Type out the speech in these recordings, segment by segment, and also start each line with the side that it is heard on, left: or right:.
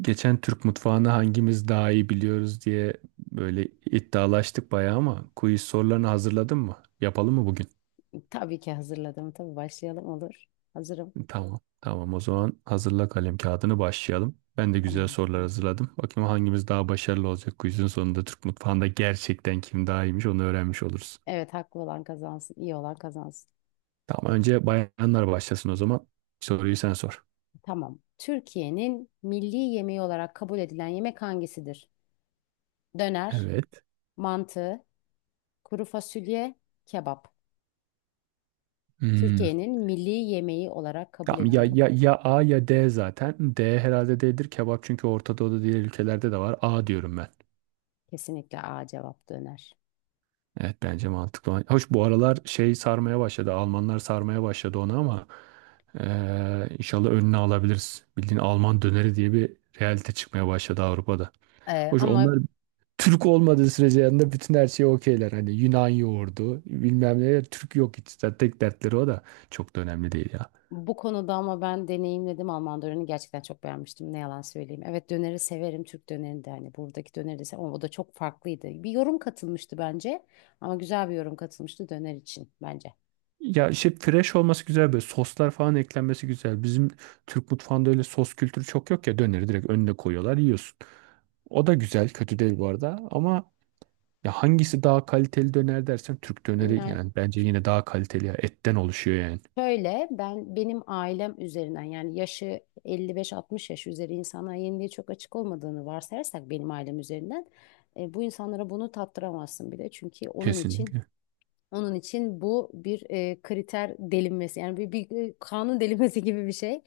right: Geçen Türk mutfağını hangimiz daha iyi biliyoruz diye böyle iddialaştık bayağı ama quiz sorularını hazırladın mı? Yapalım mı bugün?
left: Tabii ki hazırladım. Tabii başlayalım olur. Hazırım.
right: Tamam. Tamam, o zaman hazırla kalem kağıdını, başlayalım. Ben de güzel
left: Tamam.
right: sorular hazırladım. Bakayım hangimiz daha başarılı olacak quizin sonunda. Türk mutfağında gerçekten kim daha iyiymiş onu öğrenmiş oluruz.
left: Evet haklı olan kazansın, iyi olan kazansın.
right: Tamam, önce bayanlar başlasın o zaman. Soruyu sen sor.
left: Tamam. Türkiye'nin milli yemeği olarak kabul edilen yemek hangisidir? Döner,
right: Evet.
left: mantı, kuru fasulye, kebap.
right: Hmm.
left: Türkiye'nin milli yemeği olarak kabul
right: Tamam,
left: edilen
right: ya A ya D zaten. D herhalde, D'dir. Kebap çünkü Orta Doğu'da, diğer ülkelerde de var. A diyorum ben.
left: kesinlikle A cevap döner.
right: Evet, bence mantıklı olan. Hoş, bu aralar şey sarmaya başladı. Almanlar sarmaya başladı onu, ama inşallah önüne alabiliriz. Bildiğin Alman döneri diye bir realite çıkmaya başladı Avrupa'da. Hoş,
left: Ama
right: onlar Türk olmadığı sürece yanında bütün her şeyi okeyler. Hani Yunan yoğurdu bilmem ne, Türk yok hiç. Zaten tek dertleri o, da çok da önemli değil ya.
left: Bu konuda ama ben deneyimledim Alman dönerini gerçekten çok beğenmiştim, ne yalan söyleyeyim. Evet, döneri severim, Türk dönerini de hani buradaki döneri de ama o da çok farklıydı. Bir yorum katılmıştı bence ama güzel bir yorum katılmıştı döner için bence.
right: Ya işte fresh olması güzel, böyle soslar falan eklenmesi güzel. Bizim Türk mutfağında öyle sos kültürü çok yok ya, döneri direkt önüne koyuyorlar, yiyorsun. O da güzel, kötü değil bu arada, ama ya hangisi daha kaliteli döner dersen, Türk döneri
left: Yani
right: yani, bence yine daha kaliteli, ya etten oluşuyor yani.
left: şöyle, ben benim ailem üzerinden, yani yaşı 55-60 yaş üzeri insanlara yeniliğe çok açık olmadığını varsayarsak benim ailem üzerinden bu insanlara bunu tattıramazsın bile çünkü onun için.
right: Kesinlikle.
left: Onun için bu bir kriter delinmesi, yani bir kanun delinmesi gibi bir şey.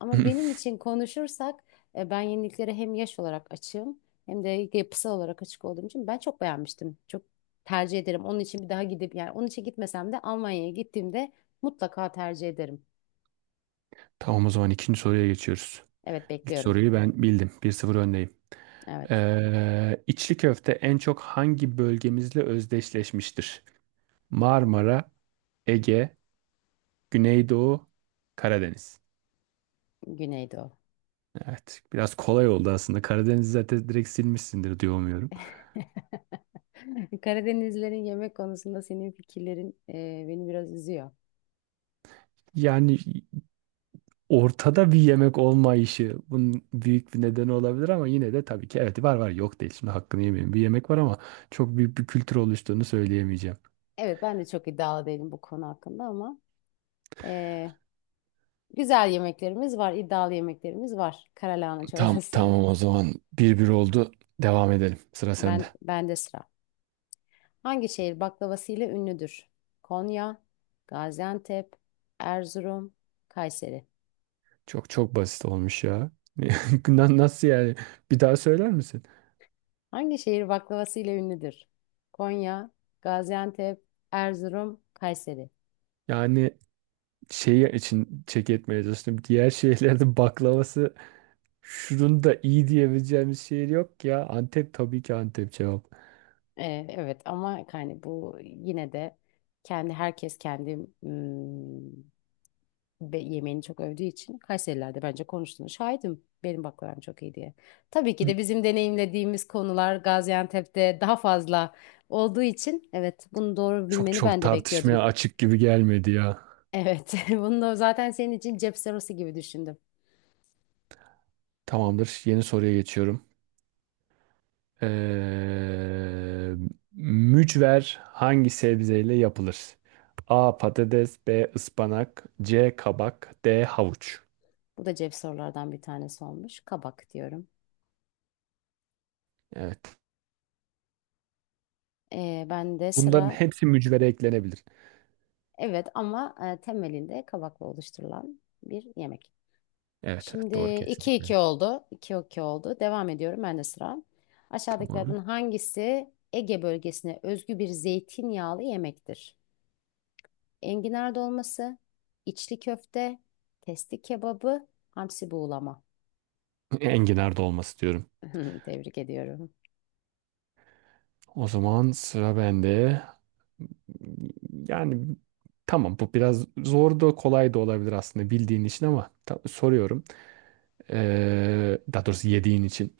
left: Ama benim için konuşursak ben yeniliklere hem yaş olarak açığım hem de yapısal olarak açık olduğum için ben çok beğenmiştim. Çok tercih ederim. Onun için bir daha gidip, yani onun için gitmesem de Almanya'ya gittiğimde mutlaka tercih ederim.
right: Tamam, o zaman ikinci soruya geçiyoruz.
left: Evet,
right: İlk
left: bekliyorum.
right: soruyu ben bildim, bir 0 öndeyim.
left: Evet,
right: İçli köfte en çok hangi bölgemizle özdeşleşmiştir? Marmara, Ege, Güneydoğu, Karadeniz.
left: Güneydoğu.
right: Evet, biraz kolay oldu aslında. Karadeniz zaten direkt silmişsindir diye umuyorum.
left: Karadenizlerin yemek konusunda senin fikirlerin beni biraz üzüyor.
right: Yani ortada bir yemek olmayışı bunun büyük bir nedeni olabilir, ama yine de tabii ki evet, var, var, yok değil. Şimdi hakkını yemeyeyim. Bir yemek var ama çok büyük bir kültür oluştuğunu söyleyemeyeceğim.
left: Evet, ben de çok iddialı değilim bu konu hakkında ama... e, Güzel yemeklerimiz var, iddialı yemeklerimiz var. Karalahana
right: Tam
left: çorbası.
right: tamam o zaman 1-1 oldu. Devam edelim. Sıra sende.
left: Ben, bende sıra. Hangi şehir baklavasıyla ünlüdür? Konya, Gaziantep, Erzurum, Kayseri.
right: Çok çok basit olmuş ya. Nasıl yani? Bir daha söyler misin?
left: Hangi şehir baklavasıyla ünlüdür? Konya, Gaziantep, Erzurum, Kayseri.
right: Yani şey için çek etmeye çalıştım. Diğer şehirlerde baklavası, şunun da iyi diyebileceğimiz şehir yok ya. Antep, tabii ki Antep cevap.
left: Evet ama yani bu yine de kendi, herkes kendi hmm, ve yemeğini çok övdüğü için Kayserililer de bence konuştuğunu şahidim. Benim baklavam çok iyi diye. Tabii ki de bizim deneyimlediğimiz konular Gaziantep'te daha fazla olduğu için evet, bunu doğru
right: Çok
left: bilmeni
right: çok
left: ben de
right: tartışmaya
left: bekliyordum.
right: açık gibi gelmedi ya.
left: Evet, bunu da zaten senin için cep sorusu gibi düşündüm.
right: Tamamdır, yeni soruya geçiyorum. Ee, Mücver hangi sebzeyle yapılır? A. Patates, B. Ispanak, C. Kabak, D. Havuç.
left: Bu da cep sorulardan bir tanesi olmuş. Kabak diyorum.
right: Evet.
left: Ben de
right: Bunların
left: sıra,
right: hepsi mücvere eklenebilir.
left: evet ama temelinde kabakla oluşturulan bir yemek.
right: Evet, evet, doğru,
left: Şimdi iki
right: kesinlikle.
left: iki oldu. İki 2 oldu. Devam ediyorum. Ben de sıra.
right: Tamam.
left: Aşağıdakilerden hangisi Ege bölgesine özgü bir zeytinyağlı yemektir? Enginar dolması, içli köfte, testi kebabı, hamsi buğulama.
right: Enginar dolması diyorum.
left: Tebrik ediyorum.
right: O zaman sıra bende. Yani tamam, bu biraz zor da kolay da olabilir aslında, bildiğin için, ama soruyorum. Daha doğrusu yediğin için.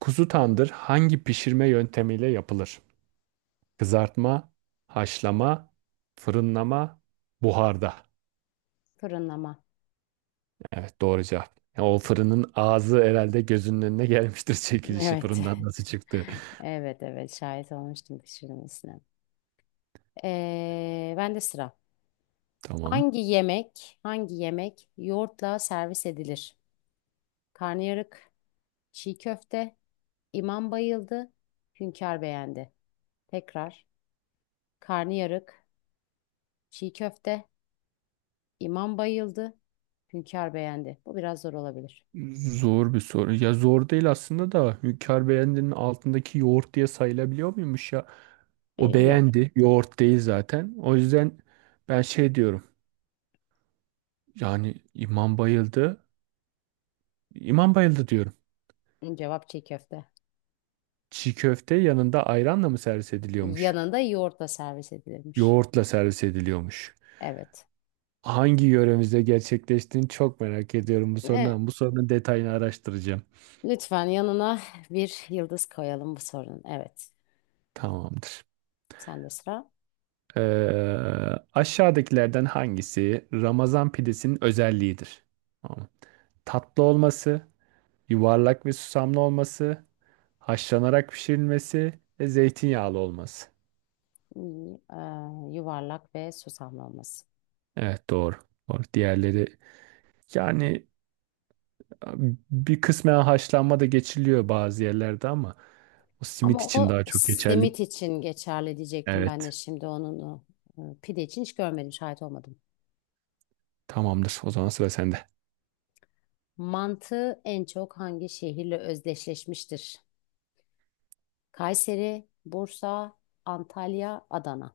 right: Kuzu tandır hangi pişirme yöntemiyle yapılır? Kızartma, haşlama, fırınlama, buharda.
left: Fırınlama.
right: Evet, doğru cevap. Ya o fırının ağzı herhalde gözünün önüne gelmiştir çekilişi,
left: Evet.
right: fırından nasıl çıktı.
left: Evet, şahit olmuştum pişirilmesine. Ben de sıra.
right: Tamam.
left: Hangi yemek yoğurtla servis edilir? Karnıyarık, çiğ köfte, İmam bayıldı, hünkâr beğendi. Tekrar, karnıyarık, çiğ köfte, imam bayıldı, hünkâr beğendi. Bu biraz zor olabilir.
right: Zor bir soru. Ya zor değil aslında da, Hünkar beğendinin altındaki yoğurt diye sayılabiliyor muymuş ya? O
left: E, yok.
right: beğendi, yoğurt değil zaten. O yüzden ben şey diyorum, yani imam bayıldı. İmam bayıldı diyorum.
left: Cevap çiğ köfte.
right: Çiğ köfte yanında ayranla mı servis ediliyormuş?
left: Yanında yoğurtla servis edilirmiş.
right: Yoğurtla servis ediliyormuş.
left: Evet.
right: Hangi yöremizde gerçekleştiğini çok merak ediyorum bu
left: E,
right: sorunun. Bu sorunun detayını araştıracağım.
left: Lütfen yanına bir yıldız koyalım bu sorunun. Evet.
right: Tamamdır.
left: Sende sıra.
right: Ee, Aşağıdakilerden hangisi Ramazan pidesinin özelliğidir? Tamam. Tatlı olması, yuvarlak ve susamlı olması, haşlanarak pişirilmesi ve zeytinyağlı olması.
left: Yuvarlak ve susamlı olması.
right: Evet, doğru. Doğru. Diğerleri yani, bir kısmen haşlanma da geçiliyor bazı yerlerde, ama o simit
left: Ama
right: için
left: o
right: daha çok geçerli.
left: simit için geçerli diyecektim ben de,
right: Evet.
left: şimdi onun o, pide için hiç görmedim, şahit olmadım.
right: Tamamdır, o zaman sıra sende.
left: Mantığı en çok hangi şehirle özdeşleşmiştir? Kayseri, Bursa, Antalya, Adana.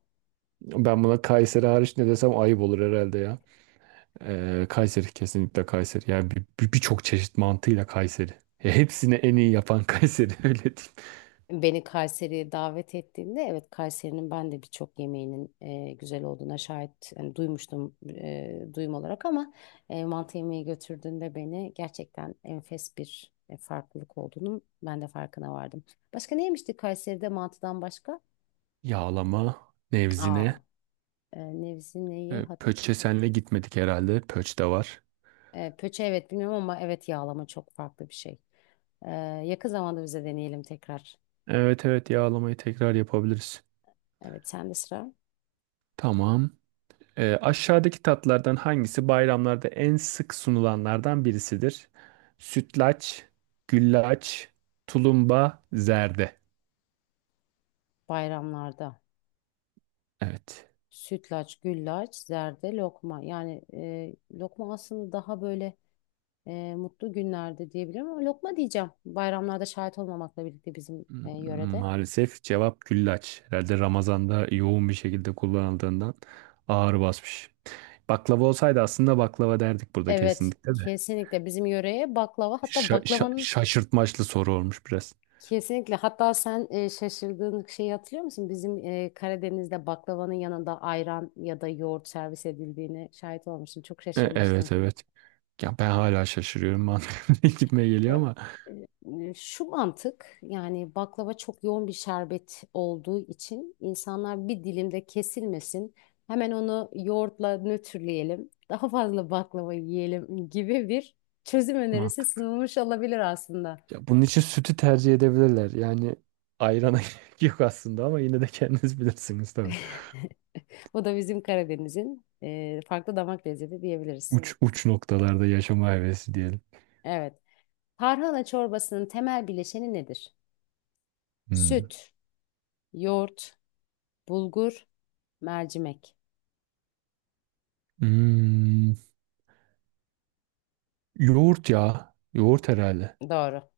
right: Ben buna Kayseri hariç ne desem ayıp olur herhalde ya. Kayseri, kesinlikle Kayseri. Yani birçok çeşit mantığıyla Kayseri. Ya hepsini en iyi yapan Kayseri, öyle diyeyim.
left: Beni Kayseri'ye davet ettiğinde evet, Kayseri'nin ben de birçok yemeğinin güzel olduğuna şahit, hani duymuştum duyum olarak ama mantı yemeği götürdüğünde beni gerçekten enfes bir farklılık olduğunun ben de farkına vardım. Başka ne yemiştik Kayseri'de mantıdan başka?
right: Yağlama,
left: Aa,
right: nevzine,
left: nevzi neyi?
right: pöçe, senle gitmedik herhalde. Pöç de var.
left: Pöçe evet, bilmiyorum ama evet, yağlama çok farklı bir şey. Ee, Yakın zamanda bize deneyelim tekrar.
right: Evet, evet, yağlamayı tekrar yapabiliriz.
left: Evet, sen de sıra,
right: Tamam. Aşağıdaki tatlardan hangisi bayramlarda en sık sunulanlardan birisidir? Sütlaç, güllaç, tulumba, zerde.
left: bayramlarda.
right: Evet.
left: Sütlaç, güllaç, zerde, lokma. Yani lokma aslında daha böyle mutlu günlerde diyebilirim ama lokma diyeceğim. Bayramlarda şahit olmamakla birlikte bizim yörede.
right: Maalesef cevap güllaç. Herhalde Ramazan'da yoğun bir şekilde kullanıldığından ağır basmış. Baklava olsaydı aslında baklava derdik burada
left: Evet,
right: kesinlikle de.
left: kesinlikle bizim yöreye baklava. Hatta baklavanın
right: Şaşırtmaçlı soru olmuş biraz.
left: kesinlikle. Hatta sen şaşırdığın şeyi hatırlıyor musun? Bizim Karadeniz'de baklavanın yanında ayran ya da yoğurt servis edildiğini şahit olmuştun. Çok şaşırmıştın.
right: Evet, evet. Ya ben hala şaşırıyorum, mantıklı gitmeye
left: E,
right: geliyor ama
left: Şu mantık, yani baklava çok yoğun bir şerbet olduğu için, insanlar bir dilimde kesilmesin. Hemen onu yoğurtla nötrleyelim. Daha fazla baklava yiyelim gibi bir çözüm önerisi
right: mantıklı.
left: sunulmuş olabilir aslında.
right: Ya bunun için sütü tercih edebilirler. Yani ayrana gerek yok aslında, ama yine de kendiniz bilirsiniz tabii.
left: O da bizim Karadeniz'in farklı damak lezzeti diyebiliriz.
right: Uç uç noktalarda yaşama hevesi diyelim.
left: Evet. Tarhana çorbasının temel bileşeni nedir?
right: Hmm.
left: Süt, yoğurt, bulgur, mercimek.
right: Hmm, Yoğurt ya. Yoğurt herhalde.
left: Doğru.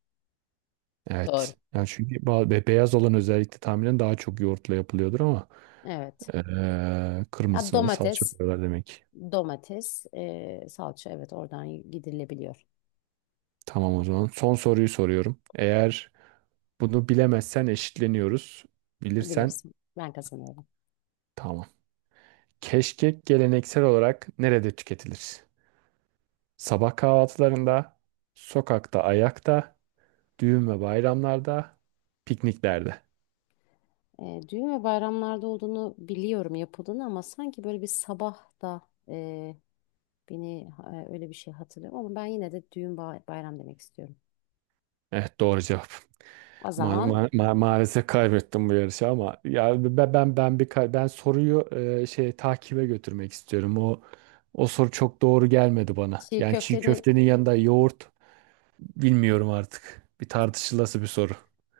left: Doğru.
right: Evet. Yani çünkü beyaz olan özellikle tahminen daha çok yoğurtla yapılıyordur ama
left: Evet. Ya
right: kırmızısına da salça
left: domates.
right: koyuyorlar demek.
left: Salça, evet, oradan gidilebiliyor.
right: Tamam, o zaman son soruyu soruyorum. Eğer bunu bilemezsen eşitleniyoruz. Bilirsen,
left: Bilirsin. Ben kazanıyorum.
right: tamam. Keşkek geleneksel olarak nerede tüketilir? Sabah kahvaltılarında, sokakta, ayakta, düğün ve bayramlarda, pikniklerde.
left: Düğün ve bayramlarda olduğunu biliyorum yapıldığını, ama sanki böyle bir sabah da e, beni öyle bir şey hatırlıyorum, ama ben yine de bayram demek istiyorum.
right: Evet, doğru cevap.
left: O zaman
right: Maalesef kaybettim bu yarışı, ama ya ben soruyu şey takibe götürmek istiyorum. O o soru çok doğru gelmedi bana.
left: çiğ
right: Yani çiğ
left: köftenin,
right: köftenin yanında yoğurt, bilmiyorum artık. Bir tartışılası bir soru.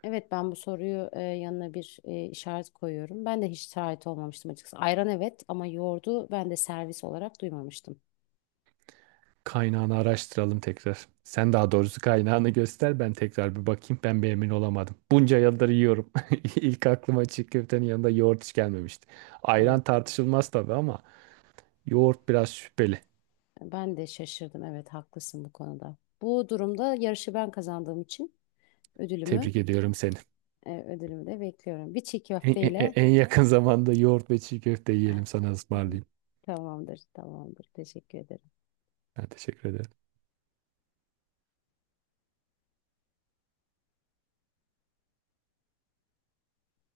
left: evet ben bu soruyu yanına bir işaret koyuyorum. Ben de hiç şahit olmamıştım açıkçası. Ayran evet, ama yoğurdu ben de servis olarak duymamıştım.
right: Kaynağını araştıralım tekrar. Sen, daha doğrusu, kaynağını göster, ben tekrar bir bakayım. Ben bir emin olamadım. Bunca yıldır yiyorum. İlk aklıma çiğ köftenin yanında yoğurt hiç gelmemişti.
left: Evet.
right: Ayran tartışılmaz tabii ama yoğurt biraz şüpheli.
left: Ben de şaşırdım. Evet, haklısın bu konuda. Bu durumda yarışı ben kazandığım için ödülümü
right: Tebrik ediyorum seni.
left: ödülümü de bekliyorum. Bir çiğ köfteyle
right: En yakın zamanda yoğurt ve çiğ köfte yiyelim, sana ısmarlayayım.
left: tamamdır, tamamdır. Teşekkür ederim.
right: Ben teşekkür ederim.